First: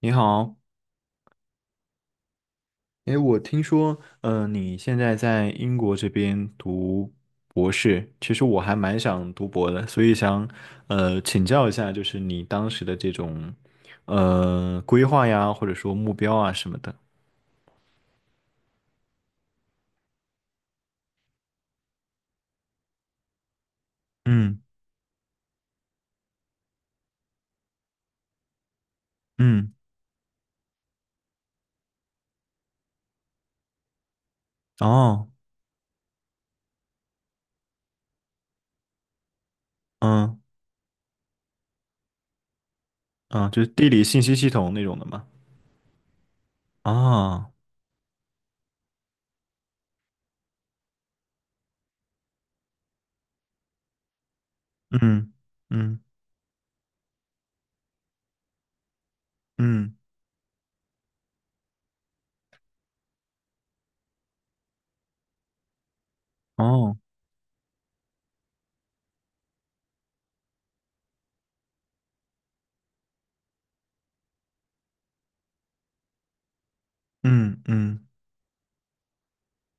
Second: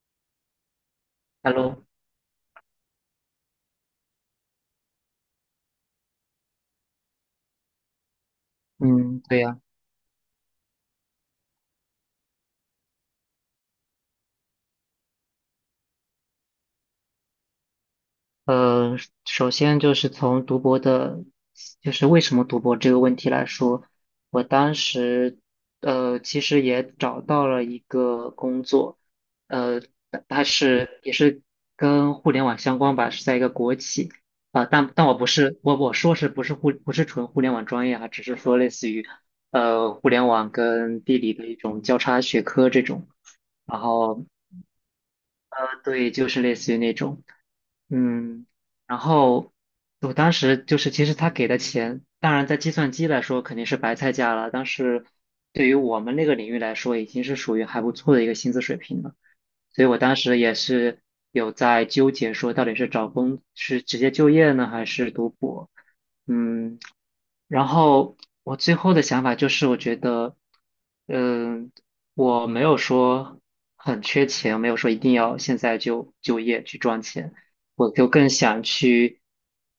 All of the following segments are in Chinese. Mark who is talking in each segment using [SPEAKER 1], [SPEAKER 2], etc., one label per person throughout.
[SPEAKER 1] 你好，
[SPEAKER 2] Hello，
[SPEAKER 1] 哎，我听说，你现在在英国这边读博士，其实我还蛮
[SPEAKER 2] 嗯，
[SPEAKER 1] 想
[SPEAKER 2] 对
[SPEAKER 1] 读
[SPEAKER 2] 呀，
[SPEAKER 1] 博的，所以想，请教一下，就是你当时的这种，规划呀，或者说目标啊什么的。
[SPEAKER 2] 呃，首先就是从读博的，就是为什么读博这个问题来说，我
[SPEAKER 1] 嗯
[SPEAKER 2] 当时，其实也找到了一个工作，
[SPEAKER 1] 嗯。
[SPEAKER 2] 呃，但它也是跟互联网相关吧，是在一个国企，但我不
[SPEAKER 1] 哦。
[SPEAKER 2] 是，我我说不是纯互联网专业啊，只是说类似于，互联
[SPEAKER 1] 嗯
[SPEAKER 2] 网跟地理的一种交叉学科这种。
[SPEAKER 1] 嗯。就是
[SPEAKER 2] 然
[SPEAKER 1] 地理信
[SPEAKER 2] 后
[SPEAKER 1] 息系统那种的嘛。
[SPEAKER 2] 对，就是类似于那种，
[SPEAKER 1] 哦。
[SPEAKER 2] 嗯，然后我当时就是，其实他给的钱，当然在计算机来说肯定是白菜价了，但是
[SPEAKER 1] 嗯
[SPEAKER 2] 对于
[SPEAKER 1] 嗯
[SPEAKER 2] 我们那个领域来说，已经是属于还不错的一个薪资水平了。所以
[SPEAKER 1] 嗯。
[SPEAKER 2] 我当时也是有在纠结，说到底是找工，是直接就业呢，还是读博？嗯，
[SPEAKER 1] 哦。
[SPEAKER 2] 然后我最后的想法就是，我觉得，嗯、我没有说很缺钱，没有说一定要现在就就业去赚钱，
[SPEAKER 1] 嗯
[SPEAKER 2] 我
[SPEAKER 1] 嗯
[SPEAKER 2] 就更想去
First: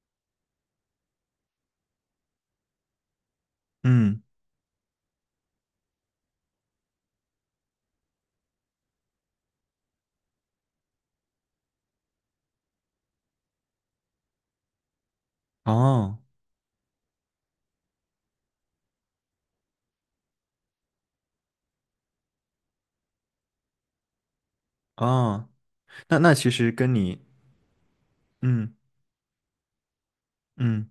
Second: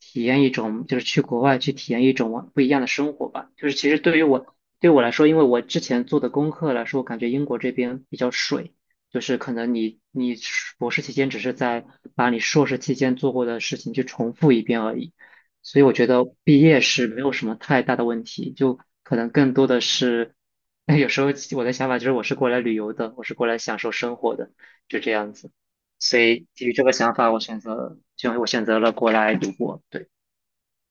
[SPEAKER 2] 体验一种，就是去国外去体验一种不一样的生活吧。就是其实对
[SPEAKER 1] 嗯。
[SPEAKER 2] 于我对我来说，因为我之前做的功课来说，我感觉英国这边比较水。就是可能你硕博士期间只是在把你硕士期间做过的事情去重复一遍而已，所以我觉
[SPEAKER 1] 哦
[SPEAKER 2] 得毕业是没有什么太大的问题，就可能更多的是，有时候我的想法就是我是过来旅游的，我是过来享受生活的，就这样
[SPEAKER 1] 哦。
[SPEAKER 2] 子。
[SPEAKER 1] 那
[SPEAKER 2] 所
[SPEAKER 1] 那
[SPEAKER 2] 以
[SPEAKER 1] 其
[SPEAKER 2] 基
[SPEAKER 1] 实
[SPEAKER 2] 于这个
[SPEAKER 1] 跟
[SPEAKER 2] 想
[SPEAKER 1] 你，
[SPEAKER 2] 法，我选择就我选
[SPEAKER 1] 嗯
[SPEAKER 2] 择了过来读博。对，
[SPEAKER 1] 嗯。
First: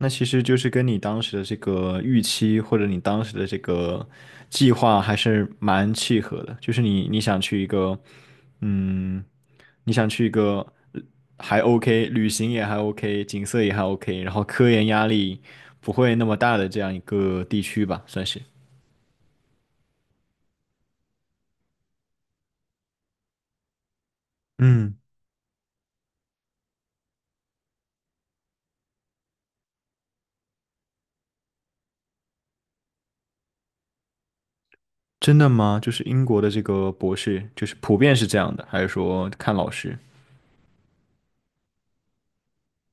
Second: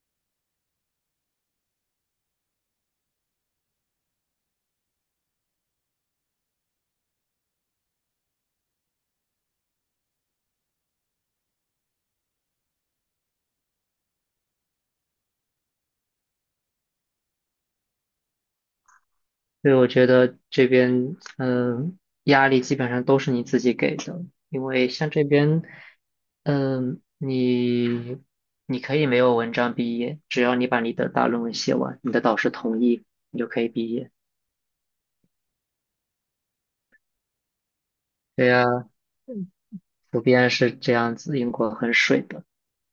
[SPEAKER 1] 那其实就是跟你当时的这个预期或者你当时的这个计划还是蛮契合的，就是你你想去一个，嗯，你想去一个呃还 OK，旅行也还 OK,景色也还 OK，然后科研压力不会那么大的这样一个地区吧，算是。
[SPEAKER 2] 所以我觉得这边压力基本上都是你自己给的，因为
[SPEAKER 1] 嗯。
[SPEAKER 2] 像这边嗯、你你可以没有文章毕业，只要你把你的大论文写完，你的导师同意，你就可以毕业。
[SPEAKER 1] 真的吗？就是英国的这个博士，就是普遍是这
[SPEAKER 2] 对
[SPEAKER 1] 样
[SPEAKER 2] 呀，
[SPEAKER 1] 的，还是说看老师？
[SPEAKER 2] 普遍是这样子，英国很水的。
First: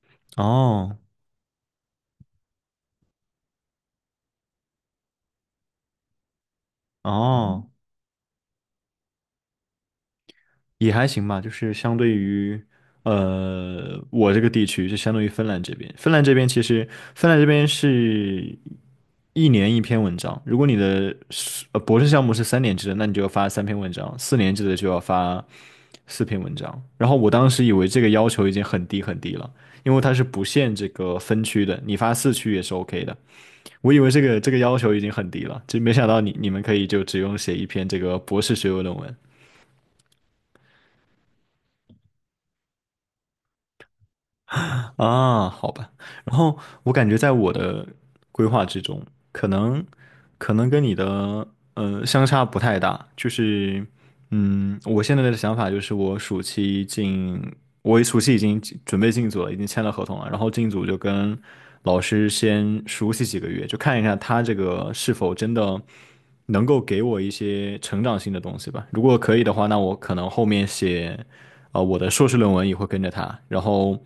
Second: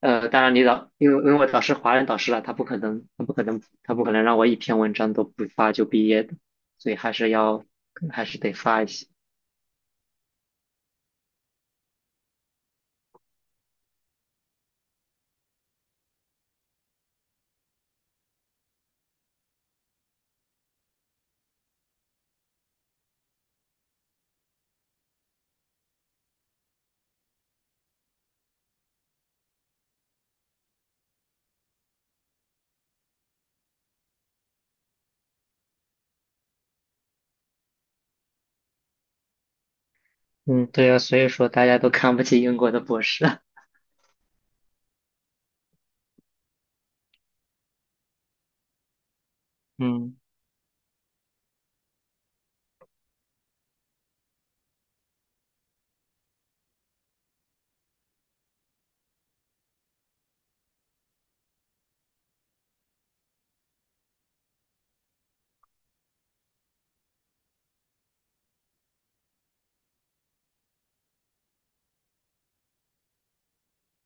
[SPEAKER 2] 当然你导，
[SPEAKER 1] 哦
[SPEAKER 2] 因为我导师华人导师了，他不可能，他不可能，他不可能让我一篇文章都不发就毕业的，所以
[SPEAKER 1] 哦。
[SPEAKER 2] 还是得发一些。
[SPEAKER 1] 也还行吧，就是相对于，我这个地区，就相当于芬兰这边。芬兰这边其实，芬兰这边是一年一篇文章。如果你的是呃博士项目是3年制的，那你就要发3篇文章；4年制的就要发4篇文章。然后我当时以为这个要求已经很低很低了，因为它是不限这个分区的，你发4区也是 OK 的。我以为这个要求已经很低了，就没想到你们可以就只用写一篇这个博士学位论文。
[SPEAKER 2] 嗯，对啊，所以说大家都看不起英国的博士。
[SPEAKER 1] 啊，好吧。然后我感觉在我的规划之中，可能
[SPEAKER 2] 嗯
[SPEAKER 1] 可能跟你的相差不太大。就是我现在的想法就是我一暑期已经准备进组了，已经签了合同了。然后进组就跟老师先熟悉几个月，就看一下他这个是否真的能够给我一些成长性的东西吧。如果可以的话，那我可能后面我的硕士论文也会跟着他。然后，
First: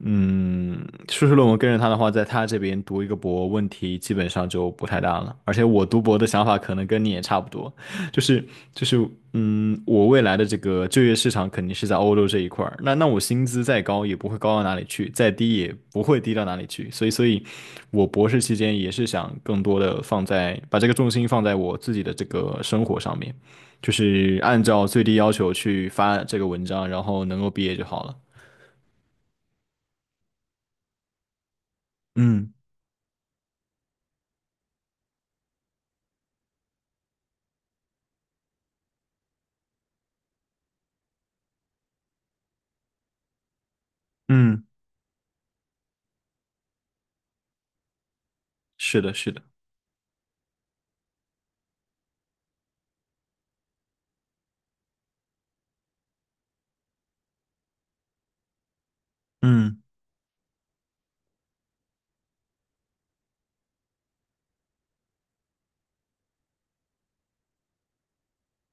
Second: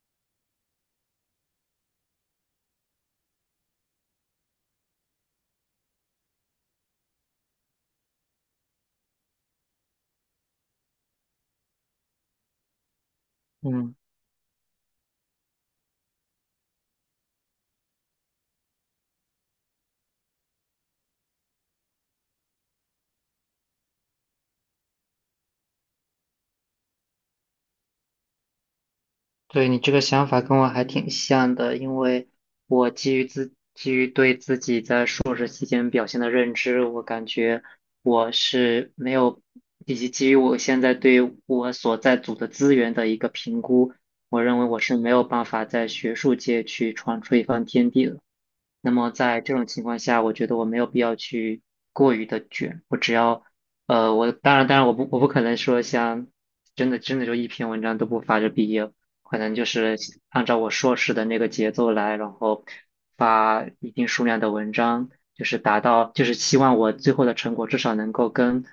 [SPEAKER 1] 嗯，硕士论文跟着他的话，在他这边读一个博，问题基本上就不太大了。而且我读博的想法可能跟你也差不多，就是就是我未来的这个就业市场肯定是在欧洲这一块儿。那我薪资再
[SPEAKER 2] 嗯。
[SPEAKER 1] 高也不会高到哪里去，再低也不会低到哪里去。所以，我博士期间也是想更多的放在把这个重心放在我自己的这个生活上面，就是按照最低要求去发这个文章，然后能够毕业就好了。
[SPEAKER 2] 对，你这个想法跟我还挺像的，因为
[SPEAKER 1] 嗯
[SPEAKER 2] 我基于对自己在硕士期间表现的认知，我感觉我是没有，以及基于我现在对我所在组的资源的一个评估，我认
[SPEAKER 1] 嗯。
[SPEAKER 2] 为我是没有办法在学术界去闯出一番天地的。那
[SPEAKER 1] 是
[SPEAKER 2] 么
[SPEAKER 1] 的，是
[SPEAKER 2] 在
[SPEAKER 1] 的。
[SPEAKER 2] 这种情况下，我觉得我没有必要去过于的卷，我只要，我当然我不可能说像真的真的就一篇文章都不发就毕业，可能就
[SPEAKER 1] 嗯
[SPEAKER 2] 是按照我硕士的那个节奏来，然后发一定数量的文章，就是达到就是希望我最后的成果至少能够跟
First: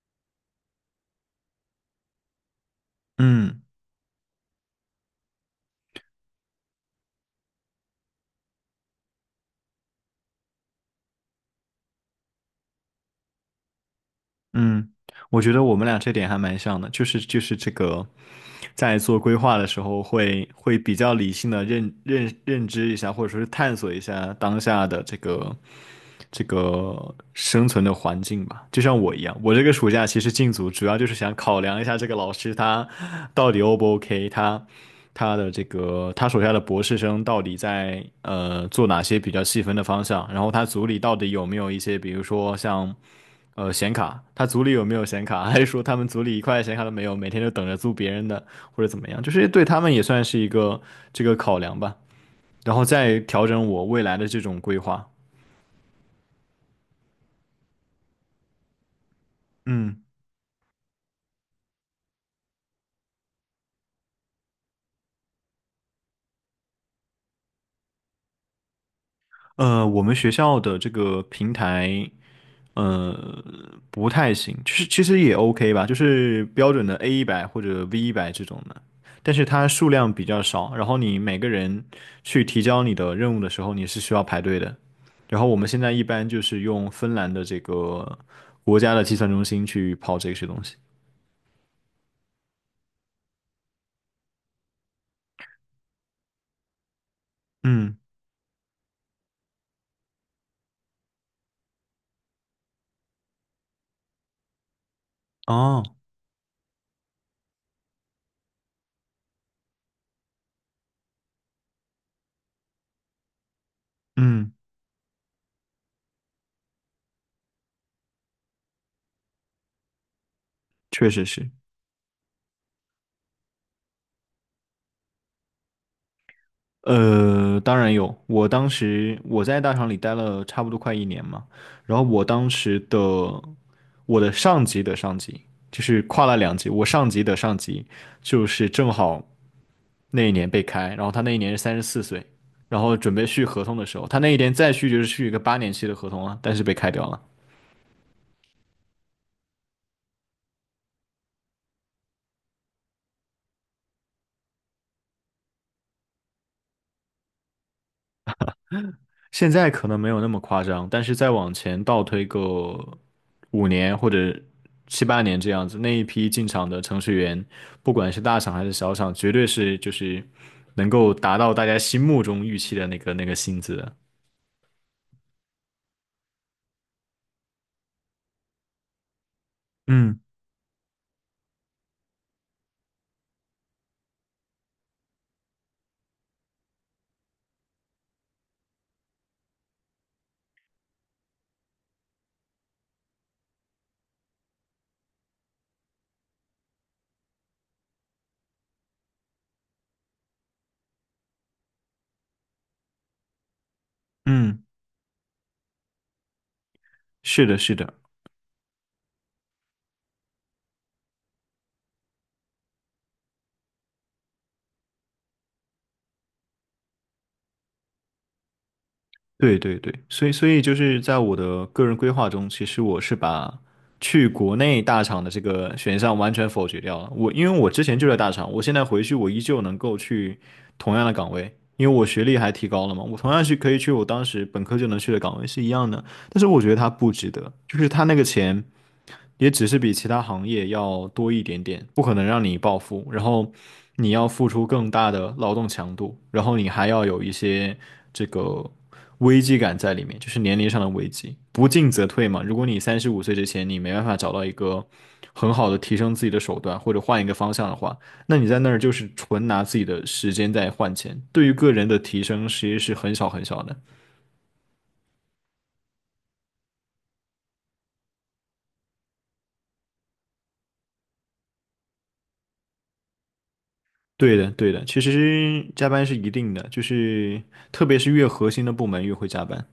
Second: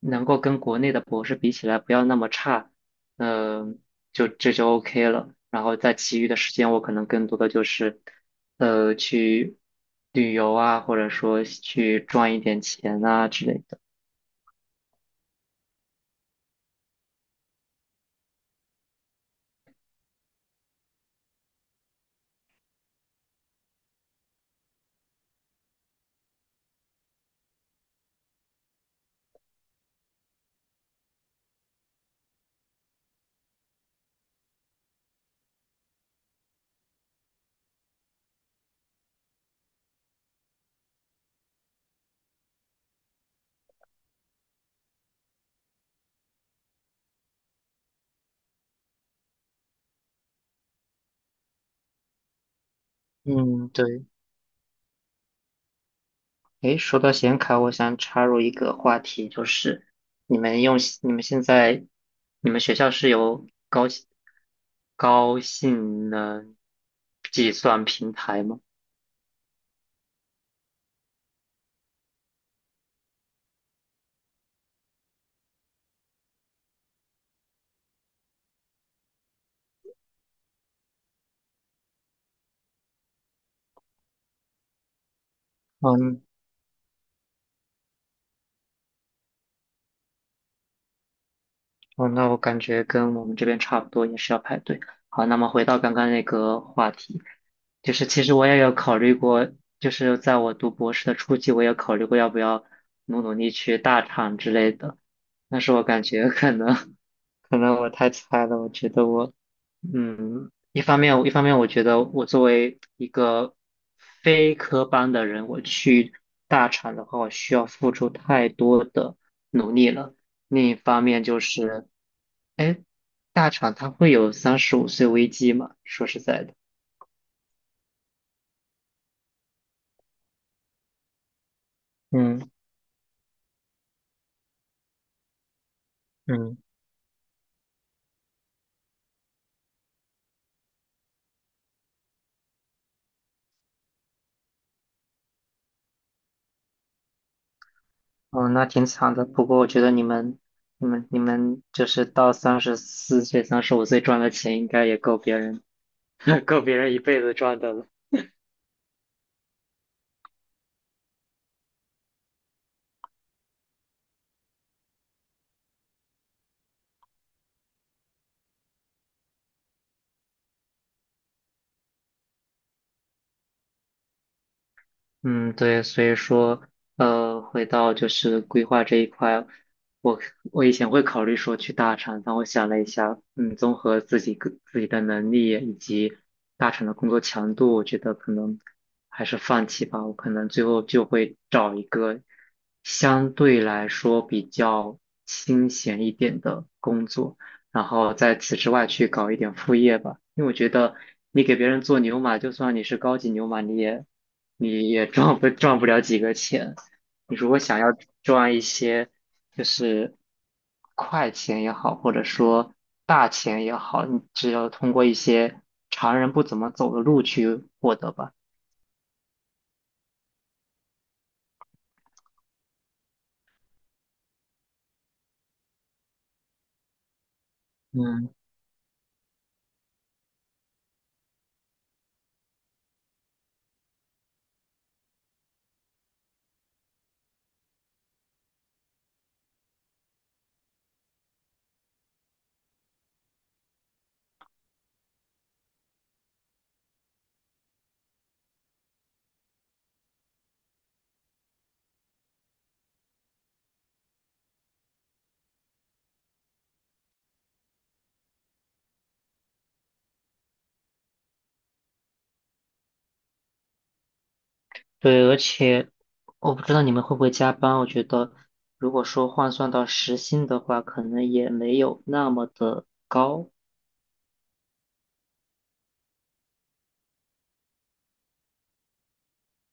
[SPEAKER 2] 能够跟国内的博士比起来不要那么差，
[SPEAKER 1] 嗯。
[SPEAKER 2] 嗯。就这就 OK 了。然后在其余的时间，我可能更多的就是，去旅游啊，或者说去赚一点钱啊之类的。
[SPEAKER 1] 嗯，我觉得我们俩这点还蛮像的，就是这个，在做规划的时候会比较理性的认知一下，或者说是探索一下当下的这个生存的环境吧。就像我一样，我这个暑假其实进组主要就是想考量一下这个老师他到底 O 不 OK，他的这个他手下的博士生到底在做哪些比较细分的方向，然后他组里到底有没有一些比如说像。显卡，他组里有没有显卡？还是说他们组里一块显卡都没有，每天就等着租别人的，或者怎么样？就是对他们也算是一个这个考量吧，然后再调整
[SPEAKER 2] 嗯，
[SPEAKER 1] 我未
[SPEAKER 2] 对。
[SPEAKER 1] 来的这种规划。
[SPEAKER 2] 诶，说到显卡，我想插入一个话题，就是
[SPEAKER 1] 嗯。
[SPEAKER 2] 你们用你们现在你们学校是有高性能计算平台吗？
[SPEAKER 1] 我们学校的这个平台，呃。不太行，就是其实也 OK 吧，就是标准的 A100或者 V100这种的，但是它数量比较少，然后你每个人去提交你的任务的时候，你是需要排队的。然后我们现在一
[SPEAKER 2] 嗯，
[SPEAKER 1] 般就是用芬兰的这个国家的计算中心去跑这些东西。
[SPEAKER 2] 哦，那我感觉跟我们这边差不多，也是要排队。好，那么回到刚刚那个话题，就
[SPEAKER 1] 嗯。
[SPEAKER 2] 是其实我也有考虑过，就是在我读博士的初期，我也考虑过要不要努努力去大厂之类的，但是
[SPEAKER 1] 哦。
[SPEAKER 2] 我感觉可能 可能我太菜了，我觉得一方面我觉得我作为一个
[SPEAKER 1] 嗯。
[SPEAKER 2] 非科班的人，我去大厂的话，我需要付出太多的努力了。另一方
[SPEAKER 1] 确实
[SPEAKER 2] 面就
[SPEAKER 1] 是。
[SPEAKER 2] 是，哎，大厂它会有三十五岁危机吗？说实在的，
[SPEAKER 1] 当然有。我当时我在大厂里待了差不多快一年嘛，然后
[SPEAKER 2] 嗯
[SPEAKER 1] 我的上级的上级就是跨了两
[SPEAKER 2] 嗯，
[SPEAKER 1] 级，我上级的上级就是正好那一年被开，然后他那一年是34岁，然后准备续合同的时候，他那一年再续就是续一个8年期的合同啊，但是被开掉了。
[SPEAKER 2] 哦，那挺惨的。不过我觉得你们就是到34岁、三十五岁赚的钱，应该也够别人 够别人一辈子赚的了。
[SPEAKER 1] 现在可能没有那么夸张，但是再往前倒推个5年或者七八年这样子，那一批进厂的程序员，不管是大厂还是小厂，绝对是就是能够达到大家心目中预期的那个薪资的。
[SPEAKER 2] 嗯，对，所以说，回到就是规划这一块，我
[SPEAKER 1] 嗯
[SPEAKER 2] 我以前会考虑说去大厂，但我想了一下，综合自己的能力以及大厂的工作强度，我觉得可能还是放弃吧。我可能最后就会找一个相对来说比较清闲一点的工作。然后在此之外去搞一点副业吧。因为我觉得你给别人做牛马，就算你是高级牛马，你也
[SPEAKER 1] 嗯，
[SPEAKER 2] 你也赚不了几个钱。你
[SPEAKER 1] 是
[SPEAKER 2] 如
[SPEAKER 1] 的，
[SPEAKER 2] 果
[SPEAKER 1] 是
[SPEAKER 2] 想要
[SPEAKER 1] 的。
[SPEAKER 2] 赚一些就是快钱也好，或者说大钱也好，你只有通过一些常人不怎么走的路去获得吧。
[SPEAKER 1] 对对对。所以就是在我的个人规划中，其实我是把去国内大厂的这个选项完全否决掉了。我因为我之前就在
[SPEAKER 2] 嗯。
[SPEAKER 1] 大厂，我现在回去我依旧能够去同样的岗位，因为我学历还提高了嘛，我同样是可以去我当时本科就能去的岗位是一样的。但是我觉得它不值得，就是它那个钱。也只是比其他行业要多一点点，不可能让你暴富，然后你要付出更大的劳动强度，然后你还要有一些这个危机感在里面，就是年龄上的危机，不进则退嘛。如果你35岁之前你没办法找到一个很好的提升自己的手段，或者换一个方向的话，那你在那儿就是纯拿自己的时间在换钱，对于个人的提升其实是很少很少的。
[SPEAKER 2] 对，而且我不知道你们会不会加班。我觉得，如果说换算到时薪的话，可能也没有那么的高。
[SPEAKER 1] 对的，对的，其实加班是一定的，就是特别是越核心的部门越会加班。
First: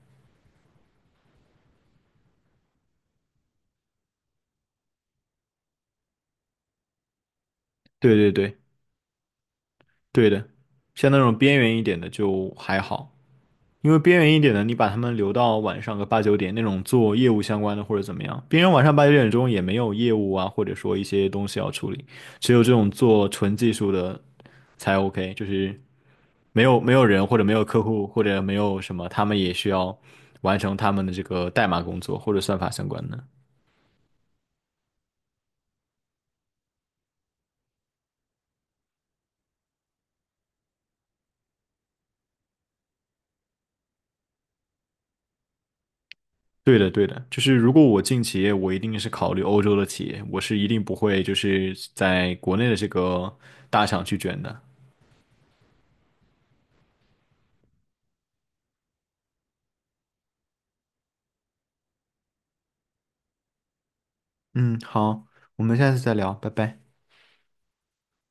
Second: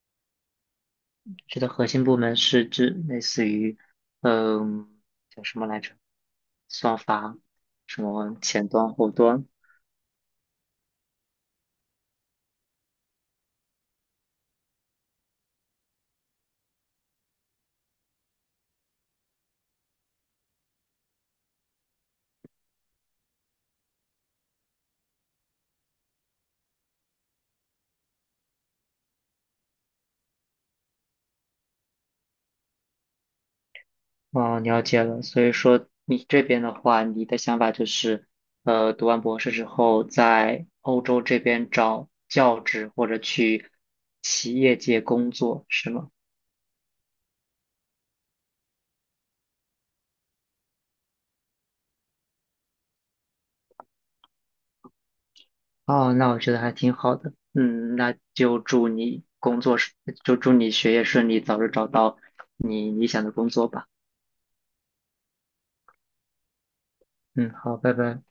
[SPEAKER 2] 觉得核心部门是指类似于，嗯，叫什么来着？算法，什
[SPEAKER 1] 对对
[SPEAKER 2] 么
[SPEAKER 1] 对，
[SPEAKER 2] 前端、后端？
[SPEAKER 1] 对的，像那种边缘一点的就还好，因为边缘一点的，你把他们留到晚上个八九点，那种做业务相关的或者怎么样，别人晚上8、9点钟也没有业务啊，或者说一些东西要处理，只有这种做纯技术的才 OK，就是没有人或者没有客户或者没有什么，他们也需要完成他们的这个代码工作或者算法相关的。
[SPEAKER 2] 哦，了解了。所以说，你这边的话，你的想法就是，读完博士之后，在欧洲这边找教职或者去企业界工作，是吗？
[SPEAKER 1] 对的，对的，就是如果我进企业，我一定是考虑欧洲的企业，我是一定不会就是在国内的这个大厂去卷的。
[SPEAKER 2] 哦，那我觉得还挺好的。嗯，那就祝你工作顺，就祝你学业顺利，早日找到你理想的工作吧。
[SPEAKER 1] 嗯，好，我们下次再聊，拜拜。
[SPEAKER 2] 嗯，好，拜拜。